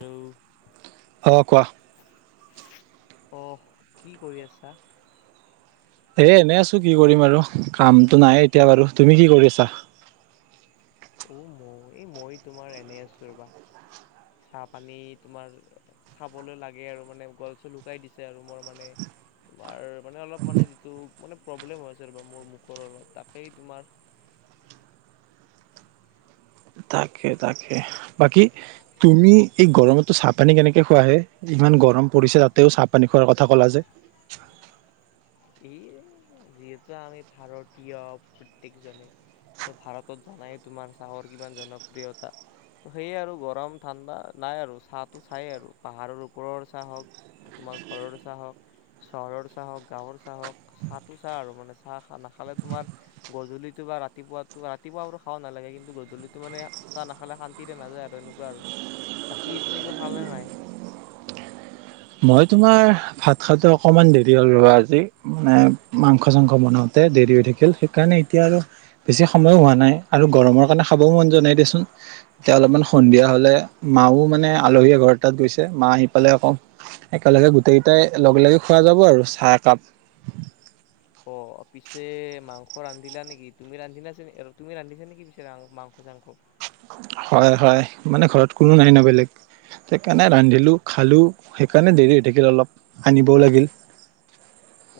Hello অ' কোৱা? অ' কি কৰি আছা? এ, এনে আছো কি কৰিম আৰু কামটো নাই এতিয়া বাৰু, তুমি কি কৰি আছা? অ', মই এই মই তোমাৰ এনে আছোঁ ৰবা। চাহ পানী তোমাৰ খাবলৈ লাগে আৰু মানে, গল চল লুকাই দিছে আৰু মোৰ মানে। তোমাৰ মানে অলপ মানে, যিটো মানে প্ৰব্লেম হৈছে ৰব মোৰ মুখৰ অলপ তাকেই তোমাৰ। [inaudible] তাকে, তাকে বাকী তুমি এই গৰমত চাহপানী কেনেকে খোৱাহে ইমান গৰম। পৰিছে তাতেও চাহ পানী খোৱাৰ কথা কলা যে। [inaudible] ই যিহেতু আমি ভাৰতীয় প্ৰত্যেকজনে। ত ভাৰতত জানাই তোমাৰ চাহৰ কিমান জনপ্ৰিয়তা। ত সেয়ে আৰু গৰম ঠাণ্ডা নাই আৰু চাহটো খাইয়েই আৰু পাহাৰৰ ওপৰৰ চাহ হওঁক। তোমাৰ ঘৰৰ চাহ হওঁক, চহৰৰ চাহ হওঁক, গাঁৱৰ চ চাহক চাহটো চাহ আৰু মানে চাহ নাখালে তোমাৰ গধূলিতো বা ৰাতিপুৱাটো, ৰাতিপুৱা খাব নালাগে, কিন্তু গধূলিতো মানে চাহ নাখালে শান্তিৰে নাযায় আৰু এনেকুৱা আৰু। বাকী তুমি কিবা খালা নে নাই? মই তোমাৰ ভাত খাওঁতে অকণমান দেৰি হ'ল, ৰ'বা আজি মানে মাংস চাংস বনাওঁতে। দেৰি হৈ থাকিল, সেইকাৰণে এতিয়া আৰু বেছি সময়ো হোৱা নাই আৰু গৰমৰ কাৰণে খাবও মন যোৱা নাই দেচোন। এতিয়া অলপমান সন্ধিয়া হ'লে, মাও মানে আলহীয়ে ঘৰ তাত গৈছে মা আহি পালে আকৌ একেলগে গোটেই কেইটাই লগ লগি খোৱা যাব আৰু চাহ একাপ। অ', পিছে মাংস ৰান্ধিলা নেকি? তুমি ৰান্ধিলা চ আৰু তুমি ৰান্ধি নেকি পিছে মাংস চাংস। [inaudible] হয়, হয়, মানে ঘৰত কোনো নাই ন বেলেগ। সেইকাৰণে ৰান্ধিলো খালোঁ, সেইকাৰণে দেৰি হৈ থাকিল অলপ আনিবও লাগিল।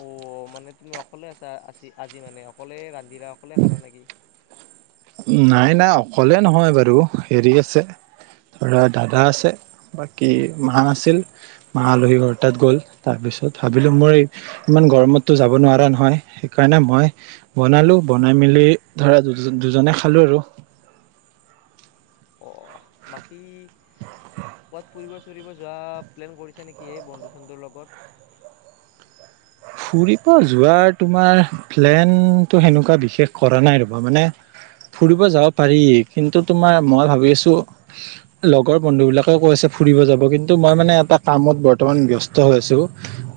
অ', মানে তুমি অকলে আছা আ-আজি মানে অকলে ৰান্ধিলা অকলে খালা নেকি? নাই, নাই অকলে নহয় বাৰু হেৰি আছে। ধৰা দাদা আছে, বাকী মা আছিল। মা আলহী ঘৰ তাত গ'ল, তাৰপিছত ভাবিলো মই ইমান গৰমতো যাব নোৱাৰা নহয় সেইকাৰণ সেই কাৰণে মই বনালো, বনাই মেলি ধৰা দু দুজনে খালো আৰু। অ বাকী? কৰবাত ফুৰিব চুৰিব যোৱা প্লেন কৰিছা নেকি এই বন্ধু-চন্ধুৰ লগত? ফুৰিব যোৱাৰ তোমাৰ প্লেন সেনেকুৱা বিশেষ কৰা নাই ৰ'বা মানে। ফুৰিব যাব পাৰি, কিন্তু তোমাৰ মই ভাবি আছো লগৰ বন্ধু বিলাকে কৈছে। ফুৰিব যাব, কিন্তু মই মানে এটা কামত বৰ্তমান ব্যস্ত হৈ আছো,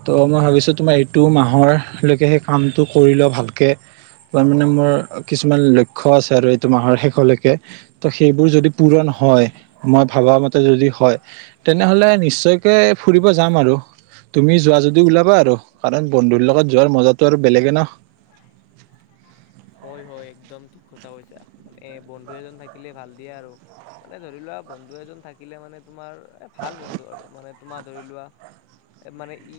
ত মই ভাবিছো তোমাৰ এইটো মাহৰলৈকে সেই কামটো কৰি লওঁ ভালকৈ। তাৰ মানে মোৰ কিছুমান লক্ষ্য আছে আৰু এইটো মাহৰ শেষলৈকে, ত সেইবোৰ যদি পূৰণ হয়, মই ভবা মতে যদি হয়, তেনেহ'লে নিশ্চয়কে ফুৰিব যাম আৰু। তুমি যোৱা যদি ওলাবা আৰু। কাৰণ বন্ধুৰ লগত যোৱাৰ মজাতটো আৰু বেলেগে ন। হয়, হয় একদম ঠিক কথা কৈছা, মানে বন্ধু এজন থাকিলে ভাল দিয়ে আৰু। মানে ধৰি লোৱা বন্ধু এজন থাকিলে মানে, তোমাৰ এ, ভাল বন্ধু আৰু মানে তোমাৰ ধৰি লোৱা মানে ই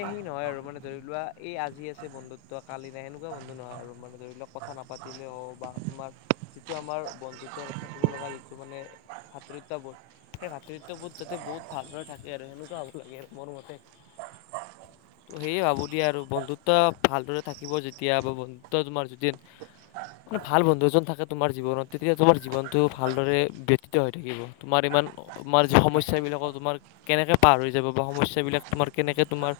এ, সি নহয় আৰু মানে ধৰি লোৱা এই আজি আছে, বন্ধুত্ব কালিনা সেনেকুৱা বন্ধু ন। অ', আৰু মানে, ধৰি লওঁক কথা নাপাতিলেও বা তুমাৰ যিটো আমাৰ বন্ধুত্বৰ থাকিব লগা যিটো মানে ভাতৃত্ববোধ সেই ভাতৃত্ববোধ যাতে বহুত ভালদৰে থাকে আৰু সেনেকুৱা হ'ব লাগে, আৰু মোৰ মতে [unintelligible] ত সেয়ে ভাবো দিয়া আৰু বন্ধুত্ব ভালদৰে থাকিব যেতিয়া বা বন্ধুত্ব তোমাৰ যে মানে ভাল বন্ধু এজন থাকেতোমাৰ জীৱনত, তেতিয়া তোমাৰ জীৱনতটো ভালদৰে ব্যতিত হৈ থাকিব, তোমাৰ ইমা তোমাৰ যি সমস্যাবিলাকৰ তোমাৰ কেনেকে পাৰ হৈ যাব বা সমস্যা বিলাক তোমাৰ কেনেকে তোমাৰ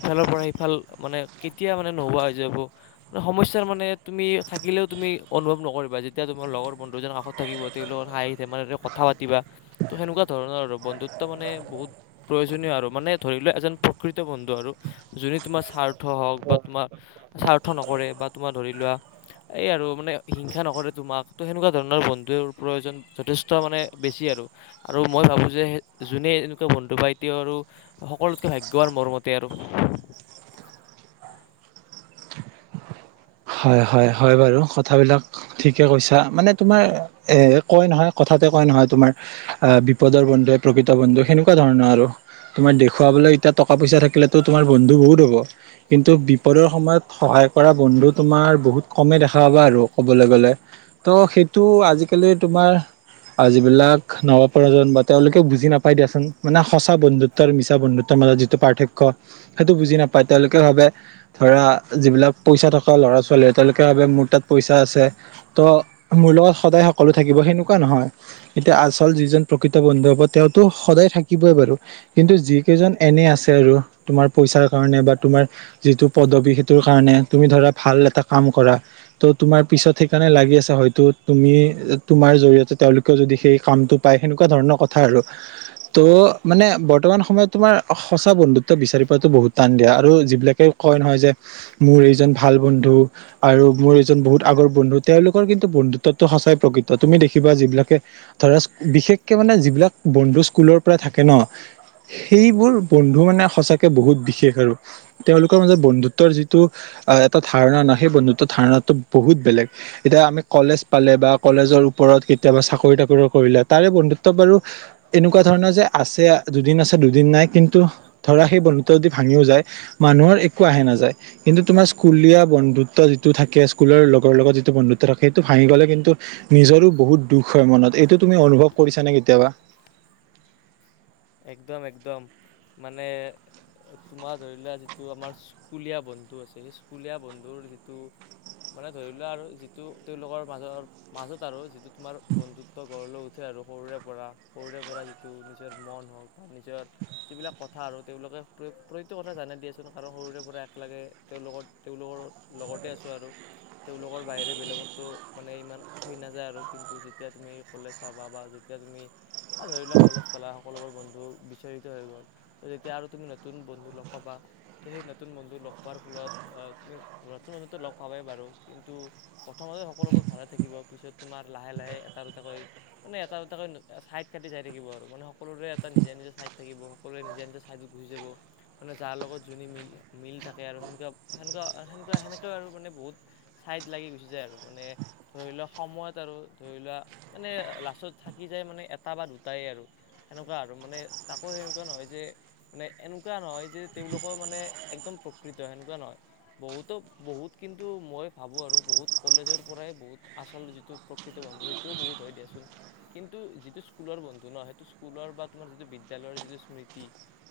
ইফালৰ পৰা সফাল মানে কেতিয়া মানে নোহোৱা হৈ যাবোৰে সমস্যা মানে তুমি থাকিলও তুমি অনুভৱ নকৰিবা, যেতিয়া তোমাৰ লগৰ বন্ধুজনৰ কাষত থাকিব, তেওঁলোকৰ হ পাতি ত, সেনেকুৱা ধৰণৰ আৰু বন্ধুত্ব মানে বহুত প্ৰয়োজন মানে ধ এজন প্ৰকৃত বন্ধু আৰু যোনে তোমাৰ স্বাৰ্থ হওক বা তোমাৰ স্বাৰ্থ নকৰে বা তোমাৰ ধৰি লোৱা এই আৰু মানে হিংসা নকৰে তোমাক ত, সেনেকুৱা ধৰণৰ বন্ধুৰ প্ৰয়োজন যথেষ্ট মানে বেছি আৰু। আৰু মই ভাবো যে যোনে এনেকুৱা বন্ধু বাইতি আৰু সকলোতকে ভাগ্যৱান মৰমতে। [inaudible] হয়, হয়, হয়, বাৰু কথাবিলাক ঠিকে কৈছা, মানে তোমাৰ এ, কয় নহয় কথা কঠাতে কয় নহয়, তোমাৰ আহ বিপদৰ বন্ধুে প্ৰকৃত বন্ধু সেনেকুৱা ধৰণৰ আৰু। তোমাৰ দেখুৱাবলৈ এতিয়া টকা, পইচা থাকিলেতো তোমাৰ বন্ধু বহুত হ'ব। কিন্তু বিপদৰ সময়ত সহায় কৰা বন্ধুক তোমাৰ বহুত কমেই দেখা পাবা আৰু ক'বলৈ গ'লে ত, সেইটো আজিকালি তোমাৰ যিবিলাক নৱপ্ৰজন বা তেওঁলোকেও বুজি নাপাই, দিয়াচোন মানে সঁচা বন্ধুত্ব আৰু মিছা বন্ধুত্ব যিটো পাৰ্থক্য সেইটো বুজি নলোকে ভ, ধ, যিলাক পা ল'ৰা, ছোৱালী তেওঁলোকে ভাবে মোৰ তাত পইচা আছে। ত, মোৰ লগত সদায় সকলো থাকিব সেনেকুৱা নহ এতিয়া আচল যিজন প্ৰকৃত বন্ধু হ'ব তেওঁতো সদায় থাকিবই বাৰু কিন্তু য, কেই এনে আছে আৰু তোমাৰ পইচাৰ কাৰণে বা তোমাৰ যিটো পদবী সেইটো কাৰণে তুমি ধৰা ভাল এটা কাম কৰা ত, তোমাৰ পিছত সেইকাৰণে লাগি আছে, হয়তো তুমি তোমাৰ জৰিয়তে তেওঁলোকেও যদি সেই কামটো পায়, সেনেকুৱা ধৰণৰ কথা আৰু ত, মানে বৰ্তমান সময়ত তোমাৰ সঁচা বন্ধুত্ব বিচাৰি পোৱাতো বহুত টান দিয়া আৰু যিবিলাকে কয় নহয় যে, মোৰ এইজন ভাল বন্ধু আৰু মোৰ এজন বহুত আগৰ বন্ধু। তেওঁলোকৰ কিন্তু বন্ধুত্বটো সঁচাই প্ৰকৃত তুমি দেখি কিবা যিবিলাকে ধৰা বিশেষকে মানে যিবিলাক বন্ধু স্কুলৰ পৰা থাকে, ন। সেইবোৰ বন্ধু মানে সঁচাকে বহুত বিশেষ আৰু তেওঁলোকৰ মাজত বন্ধুত্বৰ যিটো এটা ধাৰণা নাই সেই বন্ধুত্ব ধাৰণা বহুত বেলেগ এতিয়া আমি কলেজ পালে বা কলেজৰ ওপৰত ঘৰত কেতিয়াবা চাকৰি, তাকৰি কৰিলে তাৰে বন্ধুত্ব বাৰু এনেকুৱা ধৰণৰ যে আছে দুদিন আছে, দুদিন নাই। কিন্তু ধৰা সেই বন্ধুত্ব যদি ভাঙিও যায়, মানুহৰ একো আহে নাযায় কিন্তু তোমাৰ স্কুলীয়া বন্ধুত্ব যিটো থাকে, স্কুলৰ লগৰ লগত যিটো বন্ধুত্ব থাকে, সেইটো ভাঙি গ'লে কিন্তু নিজৰো বহুত দুখ হয় মনত এইটো তুমি অনুভৱ কৰিছা নে, কেতিয়াবা একদম, একদম মানে তোমাৰ ধৰি লোৱা যিটো আমাৰ স্কুলীয়া বন্ধু আছে, সেই স্কুলীয়া বন্ধুৰ যিটো মানে ধৰি লোৱা আৰু যিটো তেওঁলোকৰ মাজৰ, মাজত আৰু যিটো তোমাৰ বন্ধুত্ব ঘঢ় লৈ উঠে আৰু সৰুৰে পৰা সৰুৰে পৰা যিটো নিজৰ মন হওক বা নিজৰ যিবিলাক কথা আৰু তেওঁলোকে প্ৰতিটো কথা জাই দিয়েচোন কাৰণ সৰুৰে পৰা লাগে, তেওঁৰ লগত, তেওঁলোকৰ লগতে আছোঁ আৰু। তেওঁলোকৰ বাহিৰে বেলেগতো মানে ইমান সি, নাযায় আৰু কিন্তু যেতিয়া তুমি কলেজ পাবা বা তেতিয়া তুমি ধৰি লোৱা কলেজ সকলোবোৰ বন্ধু বিচৰিত হৈ গ'ল ত, যেতিয়া আৰু তুমি নতুন বন্ধু লগ পাবা সেই নতুন ব, ফত নতুন বন্ধু লগ পাব বাৰু, কিন্তু প্ৰথমতে সোবোৰ ভাল থাকিব, পিছত তোমাৰ লাহে, লাহে এটা, দুটাকৈ মানে এটা, দুটাকৈ ছাইড কাটি যাই থাকিব আৰু। মানে সকলোৰে এটা নিজা, নিজা ছাইড থাকিব। সকলোৱৰে নিজা, নিজা ছাইডত ঘূৰি যাব মানে যাৰ লগত যোনি মিল মিল থাকে আৰু সেনেকুৱা, সেনেকুৱা, সেনেকুৱা সেনেকৈও আৰু মানে বহুত ছাইড লাগি গুচি যায় আৰু মানে ধৰি লোৱা সময়ত আৰু ধৰি লোৱা মানে লাষ্টত থাকি যায় মানে এটা বা দুটাই আৰু। সেনেকুৱা আৰু মানে তাকো সেনেকুৱা নহয় যে, মানে এনেকুৱা নহয় যে তেওঁলোকৰ মানে একদম প্ৰকৃত সেনেকুৱা নহয়। বহুতো, বহুত কিন্তু মই ভাবো আৰু বহুত কলেজৰ পৰাই বহুত আচল যিটো প্ৰকৃত বন্ধু সেইটোও বহুত হয় দিয়াচোন কিন্তু যিটো স্কুলৰ বন্ধু নহয়। স্কুলৰ বা তোমাৰ যিটো বিদ্যায়ালয়ৰ যিটো স্মৃতি,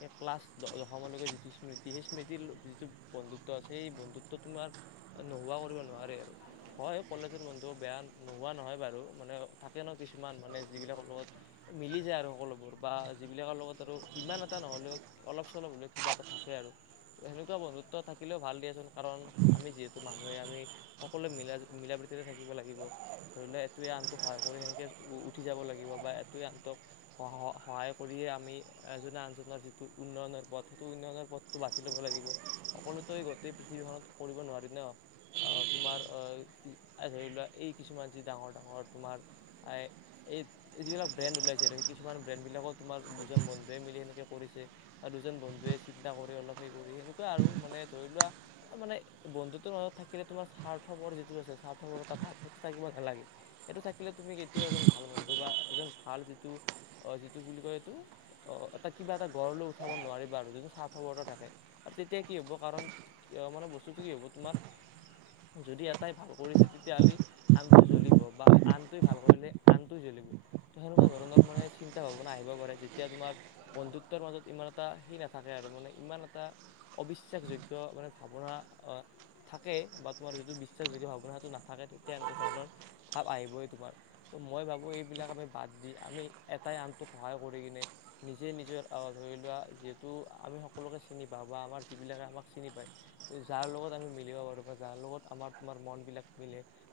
এই ক্লাছ দশমলৈকে যিটো স্মৃতি সেই স্মৃতি যিটো বন্ধুত্ব আছে সেই বন্ধুত্ব তোমাৰ নোহোৱা কৰিব নোৱাৰে আৰু হয় কলে [unintelligible] বন্ধু বেয়া নোহোৱা নহয় বাৰু মানে থাকে ন কিছুমান মানে যিবিলাকৰ লগত মিলি [unintelligible] আৰু সকলোবোৰ বা যিবিলাকৰ লগত আৰু ইমান এটা নহলেও অলপ চলপ হ'লেও কিবা এটা থাকে আৰু। সেনেকুৱা বন্ধুত্ব থাকিলেও ভাল দিয়াচোন কাৰণ আমি যিহেতু মানুহে আমি সকলোৱে মিলা মিলা থাকিব লাগিব ধৰি লোৱা এইটোৱে আনটোক সহায় কৰি সেনেকে উঠি যাব লাগিব বা এটোৱে আনটোক স সহায় কৰিয়ে আমি এজনে আনজনৰ যিটো উন্নয়নৰ পথ সেইটো উন্নয়নৰ পথতটো বাছি ল'ব [unintelligible] সকলোতো গোটেই পৃথিৱীখনত কৰিব নোৱাৰি ন। আহ তোমাৰ আহ ধৰি লোৱা এই কিছুমান যি ডাঙৰ ডাঙৰ তোমাৰ আই এই যিবিলাক ব্ৰেণ্ড ওলাইছে [unintelligible] কিছুমান ব্ৰেণ্ডবিলাকো তোমাৰ দুজন বন্ধুৱে মিলি সেনেকৈ কৰিছে আৰু দুজন বন্ধুৱে চিন্তা কৰি অলপ সেই সেনেকুৱা আৰু মানে ধৰি লোৱা মানে বন্ধুতৰ মাজত থাকিলে তোমাৰ সাৰ্থপৰ যিটো আছে সাৰ্থ [unintelligible] ভাব সেইটো থাকিব নালাগে সেইটো থাকিলে তুমি কেতিয়াও এজন ভাল বন্ধু বা এজন ভাল যিটো অ' যিটো বুলি কয় এইটো অ' এটা কিবা এটা গঢ় লৈ উঠাব নোৱাৰিবা আৰু যিটো স্বাৰ্থপৰতা থাকে। আৰু তেতিয়া কি হ'ব কাৰণ মানে বস্তুটো কি হ'ব তোমাৰ যদি এটাই ভাল কৰিছে তেতিয়াহ'লে আনটো জ্বলিব বা আনটোৱে ভাল কৰিলে আনটো জ্বল [unintelligible] ত' সেনেকুৱা ধৰণৰ। মানে চিন্তা ভাৱনা আহিব পাৰে যেতিয়া তোমাৰ বন্ধুত্বৰ মাজত ইমান এটা সি নাথাকে আৰু মানে ইমান এটা অবিশ্বাসযোগ্য মানে ভাৱনা থাকেই বা তোমাৰ যিটো বিশ্বাসযোগ্য ভাৱনা সেইটো নাথাকে তেতিয়া এনেকুৱা ধৰণৰ ভাৱ আহিবই তোমাৰ। তো মই ভাবোঁ এইবিলাক আমি বাদ দি আমি এটাই আনটোক সহায় কৰি কিনে নিজে নিজৰ ধৰি লোৱা যিহেতু আমি সকলোকে চিনি পাওঁ। বা আমাৰ যিবিলাকে আমাক চিনি পায় যাৰ লগত আমি মিলিব পাৰো বা যাৰ লগত আমাৰ তোমাৰ মন বিলাক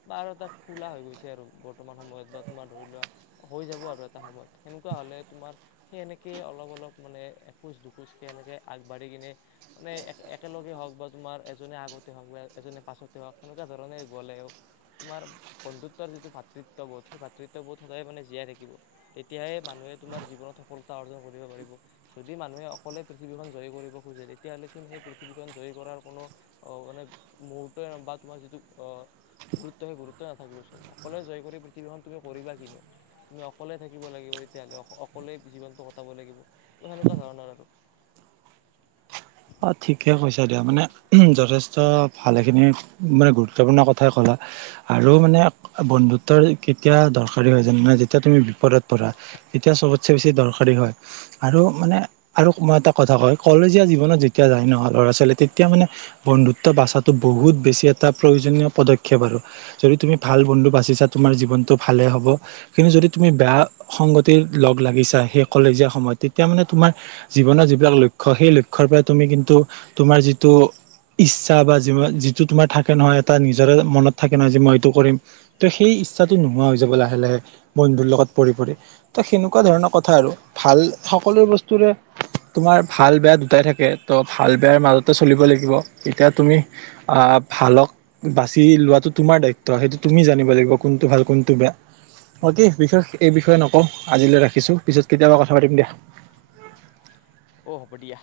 বা আৰু এটা খোলা হৈ গৈছে আৰু বৰ্তমান সময়ত বা তোমাৰ ধৰি লোৱা হৈ যাব আৰু। এটা সময়ত সেকুৱা হলে তোমাৰ সেই এনেকে অলপ অলপ মানে এখোজ দুখোজ সে এনেকে আগবাঢ়ি। কিনে মানে এক একেলগে হওক বা তোমাৰ এজনে আগতে হওক বা এজনে পাছতে হওক সেনেকুৱা ধৰণে। গ'লেও তোমাৰ বন্ধুত্বৰ যিটো ভাতৃত্ববোধ সেই ভাতৃত্ববোধ সদায় মানে জীয়াই থাকিব। তেতিয়াহে মানুহে তোমাৰ জীৱনত সফলতা অৰ্জন কৰিব পাৰিব যদি মানুহে অকলে পৃথিৱীখন জয়ী কৰিব তেতিয়াহ'লে চোন সেই পৃথিৱীখন জয়ী কৰাৰ কোনো মানে মুহূৰ্তই বা তোমাৰ যিটো গুৰুত্ব সেই গুৰুত্ব নাথাকিবচোন অকলে জয় কৰি পৃথিৱীখন তুমি কৰিবা কিনো তুমি অকলে থাকিব লাগিব তেতিয়াহ'লে অকলে জীৱনটো কটাব লাগিব ত' সেনেকুৱা ধৰণৰ আৰু। অ' ঠিকে কৈছা দিয়া মানে যথেষ্ট ভালেখিনি মানে গুৰুত্বপূৰ্ণ কথাই ক'লা। আৰু মানে বন্ধুত্বৰ কেতিয়া দৰকাৰী হয় জান নে যেতিয়া তুমি বিপদত পৰা তেতিয়া চবতছে বেছি দৰকাৰী হয় আৰু মানে আৰু মই এটা কথা কও কলেজীয়া জীৱনত যেতিয়া তেতিয়া যাই নহয় ল'ৰা ছোৱালী তেতিয়া মানে বন্ধুত্ব বাচাতো বহুত বেছি এটা প্ৰয়োজনীয় পদক্ষেপ আৰু। যদি তুমি ভাল বন্ধু বাচিছা তোমাৰ জীৱনটো ভালে হব কিন্তু যদি তুমি বেয়া সংগতি লগ লাগিছা সেই কলেজীয়া সময়ত তেতিয়া মানে তোমাৰ জীৱনৰ যিবিলাক লক্ষ্য সেই লক্ষ্যৰ পৰা তুমি কিন্তু তোমাৰ যিটো ইচ্ছা বা যি যিটো তোমাৰ থাকে নহয় এটা নিজৰে মনত থাকে নহয় যে মই এইটো কৰিম ত' সেই ইচ্ছাটো নোহোৱা হৈ যাব লাহে লাহে বন্ধুৰ লগত পৰি পৰি তো সেনেকুৱা ধৰণৰ কথা আৰু ভাল সকলো বস্তুৰে তোমাৰ ভাল বেয়া দুটাই থাকে। তো ভাল বেয়াৰ মাজতে চলিব লাগিব এতিয়া তুমি আ ভালক বাচি লোৱাটো তোমাৰ দায়িত্ব সেইটো তুমি জানিব লাগিব কোনটো ভাল কোনটো বেয়া। অ' কি বিশেষ এই বিষয়ে নকওঁ আজিলৈ ৰাখিছো পিছত কেতিয়াবা কথা পাতিম দিয়া। অ' হ'ব দিয়া।